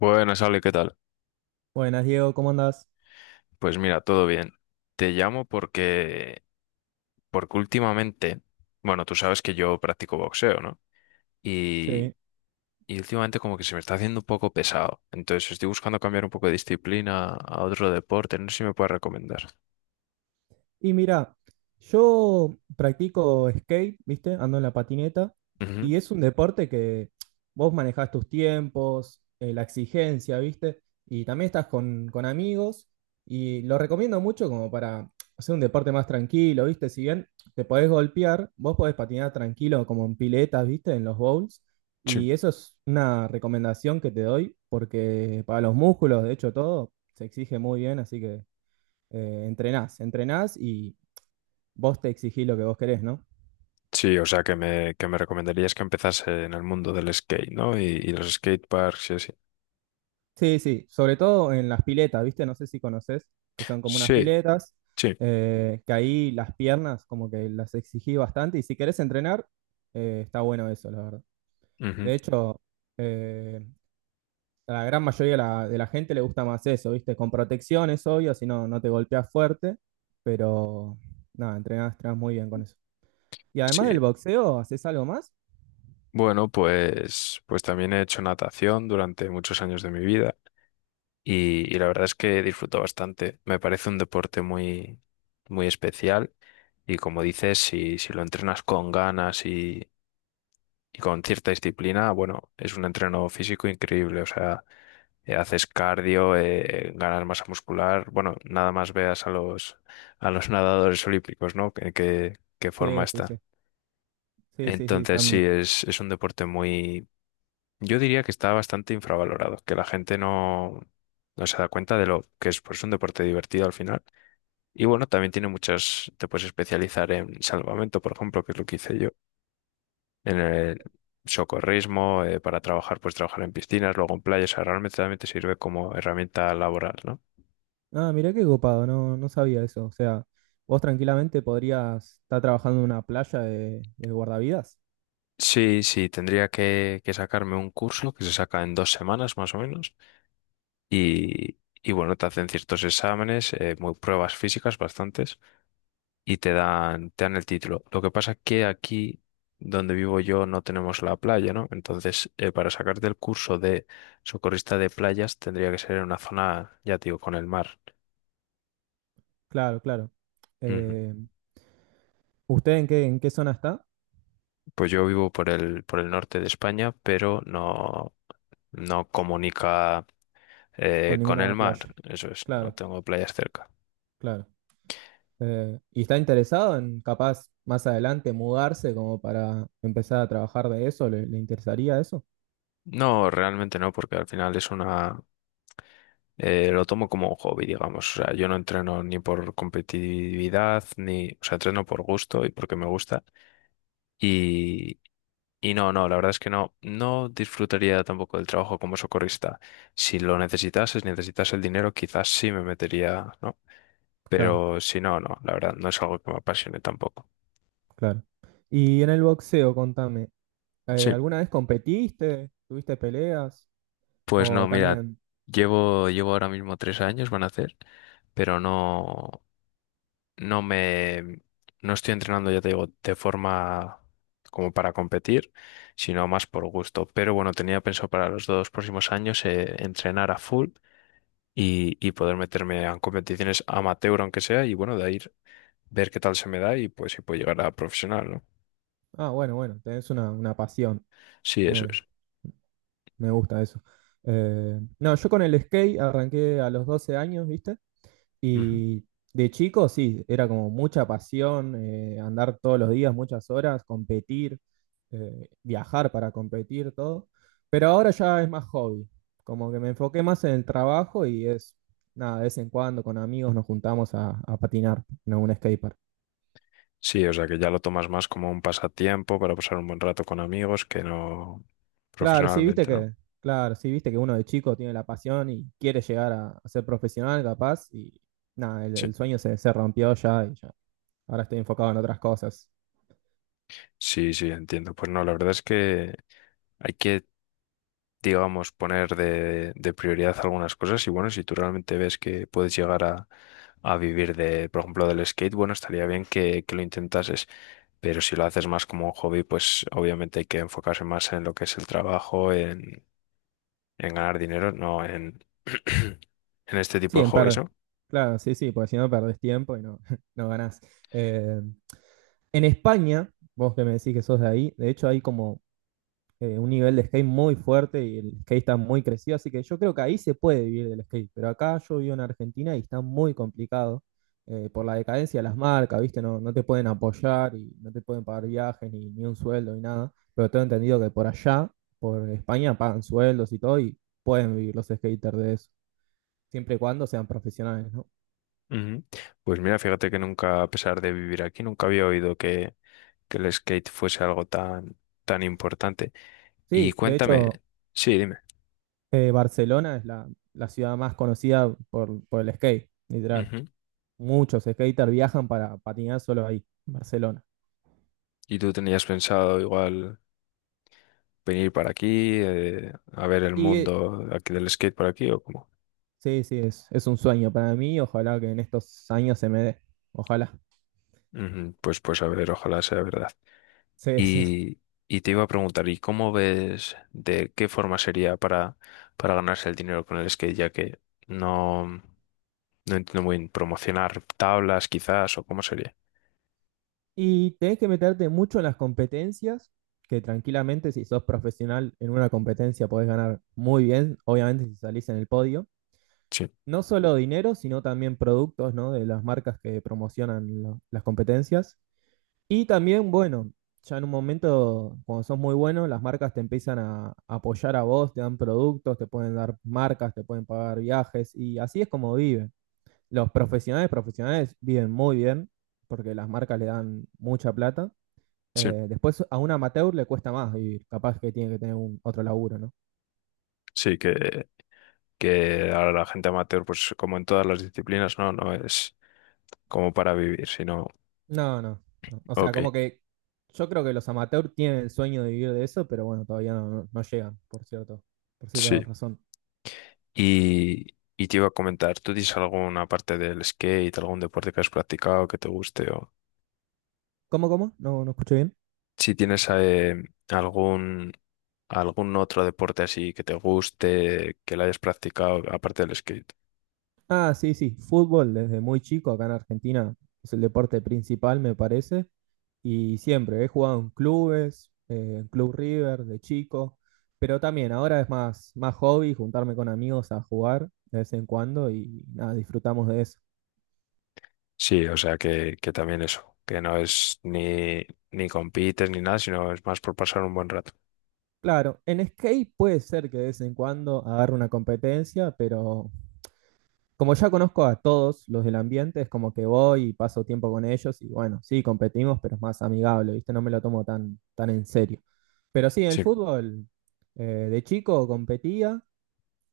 Buenas, Ale, ¿qué tal? Buenas, Diego, ¿cómo andás? Pues mira, todo bien. Te llamo porque últimamente, bueno, tú sabes que yo practico boxeo, ¿no? Y, Sí. y últimamente como que se me está haciendo un poco pesado. Entonces estoy buscando cambiar un poco de disciplina a otro deporte. No sé si me puedes recomendar. Y mira, yo practico skate, ¿viste? Ando en la patineta Ujú. y es un deporte que vos manejás tus tiempos, la exigencia, ¿viste? Y también estás con amigos y lo recomiendo mucho como para hacer un deporte más tranquilo, ¿viste? Si bien te podés golpear, vos podés patinar tranquilo como en piletas, ¿viste? En los bowls. Sí. Y eso es una recomendación que te doy porque para los músculos, de hecho, todo se exige muy bien, así que entrenás, entrenás y vos te exigís lo que vos querés, ¿no? Sí, o sea, que me recomendarías que empezase en el mundo del skate, ¿no? Y los skateparks y así. Sí, sí, sobre todo en las piletas, ¿viste? No sé si conoces, que son como unas Sí, piletas, sí. Que ahí las piernas como que las exigí bastante y si querés entrenar, está bueno eso, la verdad. Ujú. De hecho, eh, a la gran mayoría de la gente le gusta más eso, ¿viste? Con protección es obvio, si no, no te golpeas fuerte, pero nada, entrenás, entrenás muy bien con eso. Y Sí. además del boxeo, ¿haces algo más? Bueno, pues también he hecho natación durante muchos años de mi vida. Y la verdad es que disfruto bastante. Me parece un deporte muy, muy especial y como dices, si lo entrenas con ganas y con cierta disciplina, bueno, es un entreno físico increíble. O sea, haces cardio, ganas masa muscular. Bueno, nada más veas a los nadadores olímpicos, ¿no? ¿Qué forma Sí, sí, está. sí, sí, sí, sí, Entonces sí, también. es un deporte muy, yo diría que está bastante infravalorado, que la gente no se da cuenta de lo que es pues un deporte divertido al final. Y bueno, también tiene muchas, te puedes especializar en salvamento, por ejemplo, que es lo que hice yo, en el socorrismo, para trabajar, pues trabajar en piscinas, luego en playas, o sea, realmente también te sirve como herramienta laboral, ¿no? Ah, mirá qué copado, no, no sabía eso. O sea, vos tranquilamente podrías estar trabajando en una playa de guardavidas. Sí, sí, tendría que sacarme un curso que se saca en 2 semanas más o menos. Y bueno, te hacen ciertos exámenes, muy pruebas físicas bastantes. Y te dan el título. Lo que pasa es que aquí donde vivo yo no tenemos la playa, ¿no? Entonces, para sacarte el curso de socorrista de playas tendría que ser en una zona, ya te digo, con el mar. Claro, claro. Ujú. Eh, ¿Usted en qué zona está? Pues yo vivo por el norte de España, pero no, no comunica Con con el ninguna mar. playa. Eso es, no Claro, tengo playas cerca. claro. ¿Y está interesado en capaz más adelante mudarse como para empezar a trabajar de eso? ¿Le interesaría eso? No, realmente no, porque al final es una... Lo tomo como un hobby, digamos. O sea, yo no entreno ni por competitividad, ni, o sea, entreno por gusto y porque me gusta. Y, y no, no, la verdad es que no, no disfrutaría tampoco del trabajo como socorrista. Si lo necesitases, necesitas el dinero, quizás sí me metería, ¿no? Claro, Pero si no, no, la verdad, no es algo que me apasione tampoco. claro. Y en el boxeo, contame, Sí, ¿alguna vez competiste? ¿Tuviste peleas? pues ¿O no, mira, también? llevo ahora mismo 3 años, van a hacer, pero no. no me, no estoy entrenando, ya te digo, de forma como para competir, sino más por gusto. Pero bueno, tenía pensado para los 2 próximos años entrenar a full y poder meterme a competiciones amateur, aunque sea, y bueno, de ahí ver qué tal se me da y pues si puedo llegar a profesional, ¿no? Ah, bueno, bueno, tenés una pasión. Sí, eso Me, es. me gusta eso. No, yo con el skate arranqué a los 12 años, ¿viste? Ujú. Y de chico, sí, era como mucha pasión, andar todos los días, muchas horas, competir, viajar para competir, todo. Pero ahora ya es más hobby. Como que me enfoqué más en el trabajo y es, nada, de vez en cuando con amigos nos juntamos a patinar en un skatepark. Sí, o sea que ya lo tomas más como un pasatiempo para pasar un buen rato con amigos que no Claro, sí, viste profesionalmente, ¿no? que, claro, sí, viste que uno de chico tiene la pasión y quiere llegar a ser profesional, capaz, y nada, el, Sí, el sueño se rompió ya y ya. Ahora estoy enfocado en otras cosas. sí, sí, entiendo. Pues no, la verdad es que hay que, digamos, poner de prioridad algunas cosas y bueno, si tú realmente ves que puedes llegar a vivir de, por ejemplo, del skate, bueno, estaría bien que lo intentases, pero si lo haces más como un hobby, pues obviamente hay que enfocarse más en lo que es el trabajo, en ganar dinero, no en este tipo Sí, de en hobbies, perder. ¿no? Claro, sí, sí, porque si no perdés tiempo y no, no ganás. Eh, en España, vos que me decís que sos de ahí, de hecho hay como un nivel de skate muy fuerte y el skate está muy crecido, así que yo creo que ahí se puede vivir del skate, pero acá yo vivo en Argentina y está muy complicado por la decadencia de las marcas, ¿viste? No, no te pueden apoyar y no te pueden pagar viajes ni un sueldo ni nada, pero tengo entendido que por allá, por España, pagan sueldos y todo y pueden vivir los skaters de eso, siempre y cuando sean profesionales, ¿no? Ujú. Pues mira, fíjate que nunca, a pesar de vivir aquí, nunca había oído que el skate fuese algo tan, tan importante. Y Sí, de hecho, cuéntame, sí, dime. Barcelona es la ciudad más conocida por el skate, literal. Muchos skaters viajan para patinar solo ahí, en Barcelona. ¿Y tú tenías pensado igual venir para aquí, a ver el Y mundo aquí del skate por aquí o cómo? sí, sí, es un sueño para mí. Ojalá que en estos años se me dé. Ojalá. Ujú. Pues a ver, ojalá sea verdad. Sí, sí. Y, y te iba a preguntar, ¿y cómo ves de qué forma sería para ganarse el dinero con el skate? Ya que no, no entiendo muy bien, promocionar tablas quizás o cómo sería. Y tenés que meterte mucho en las competencias, que tranquilamente si sos profesional en una competencia podés ganar muy bien, obviamente si salís en el podio. Sí, No solo dinero, sino también productos, ¿no? De las marcas que promocionan las competencias. Y también, bueno, ya en un momento, cuando sos muy bueno, las marcas te empiezan a apoyar a vos, te dan productos, te pueden dar marcas, te pueden pagar viajes, y así es como viven. Los profesionales, profesionales viven muy bien, porque las marcas le dan mucha plata. sí, Después a un amateur le cuesta más vivir, capaz que tiene que tener otro laburo, ¿no? sí, que ahora la gente amateur, pues como en todas las disciplinas, no, no es como para vivir, sino, No, no, no. O sea, ok. como que yo creo que los amateurs tienen el sueño de vivir de eso, pero bueno, todavía no, no llegan, por cierto, por cierta Sí. razón. Y te iba a comentar, ¿tú tienes alguna parte del skate, algún deporte que has practicado que te guste? O ¿Cómo? No, no escuché bien. si tienes algún, algún otro deporte así que te guste, que lo hayas practicado, aparte del skate. Ah, sí, sí, fútbol desde muy chico acá en Argentina es el deporte principal, me parece, y siempre he jugado en clubes, en Club River de chico, pero también ahora es más hobby juntarme con amigos a jugar de vez en cuando y nada, disfrutamos de eso. Sí, o sea que también eso, que no es ni, ni compites ni nada, sino es más por pasar un buen rato. Claro, en skate puede ser que de vez en cuando agarre una competencia, pero como ya conozco a todos los del ambiente, es como que voy y paso tiempo con ellos y bueno, sí, competimos, pero es más amigable, ¿viste? No me lo tomo tan, tan en serio. Pero sí, en el Sí, fútbol, eh, de chico competía,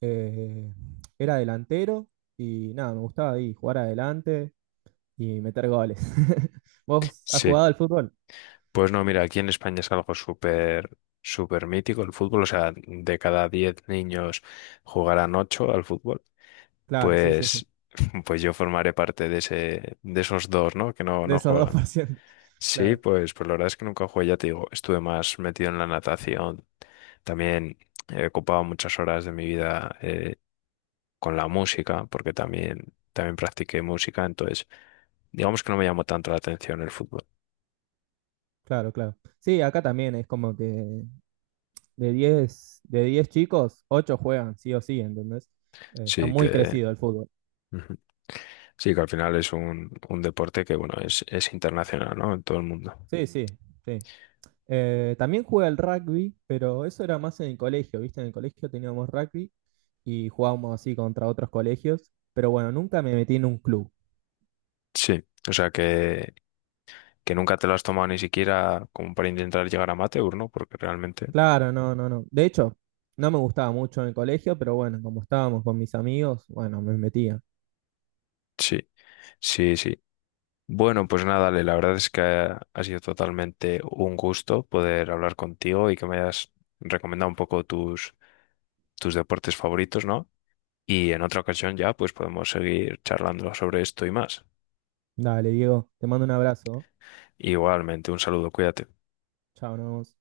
eh, era delantero y nada, me gustaba ahí jugar adelante y meter goles. ¿Vos has sí. jugado al fútbol? Pues no, mira, aquí en España es algo súper, súper mítico el fútbol. O sea, de cada 10 niños jugarán 8 al fútbol. Claro, sí, sí, sí. Pues, pues yo formaré parte de esos dos, ¿no? Que no, De no esos dos juegan. por ciento Sí, Claro, pues la verdad es que nunca jugué, ya te digo, estuve más metido en la natación. También he ocupado muchas horas de mi vida con la música, porque también, también practiqué música, entonces digamos que no me llamó tanto la atención el fútbol. claro, claro. Sí, acá también es como que de 10 de 10 chicos, 8 juegan, sí o sí, ¿entendés? Está Sí muy que, crecido el fútbol. ujú. Sí que al final es un deporte que, bueno, es internacional, ¿no? En todo el mundo. Sí, sí, sí. También juega el rugby, pero eso era más en el colegio, ¿viste? En el colegio teníamos rugby y jugábamos así contra otros colegios, pero bueno, nunca me metí en un club. Sí, o sea que nunca te lo has tomado ni siquiera como para intentar llegar a amateur, ¿no? Porque realmente, Claro, no, no, no. De hecho, no me gustaba mucho en el colegio, pero bueno, como estábamos con mis amigos, bueno, me metía. sí, sí, sí. Bueno, pues nada, Ale, la verdad es que ha sido totalmente un gusto poder hablar contigo y que me hayas recomendado un poco tus, tus deportes favoritos, ¿no? Y en otra ocasión ya, pues podemos seguir charlando sobre esto y más. Dale, Diego, te mando un abrazo, ¿no? Igualmente, un saludo, cuídate. Chao, nos vemos.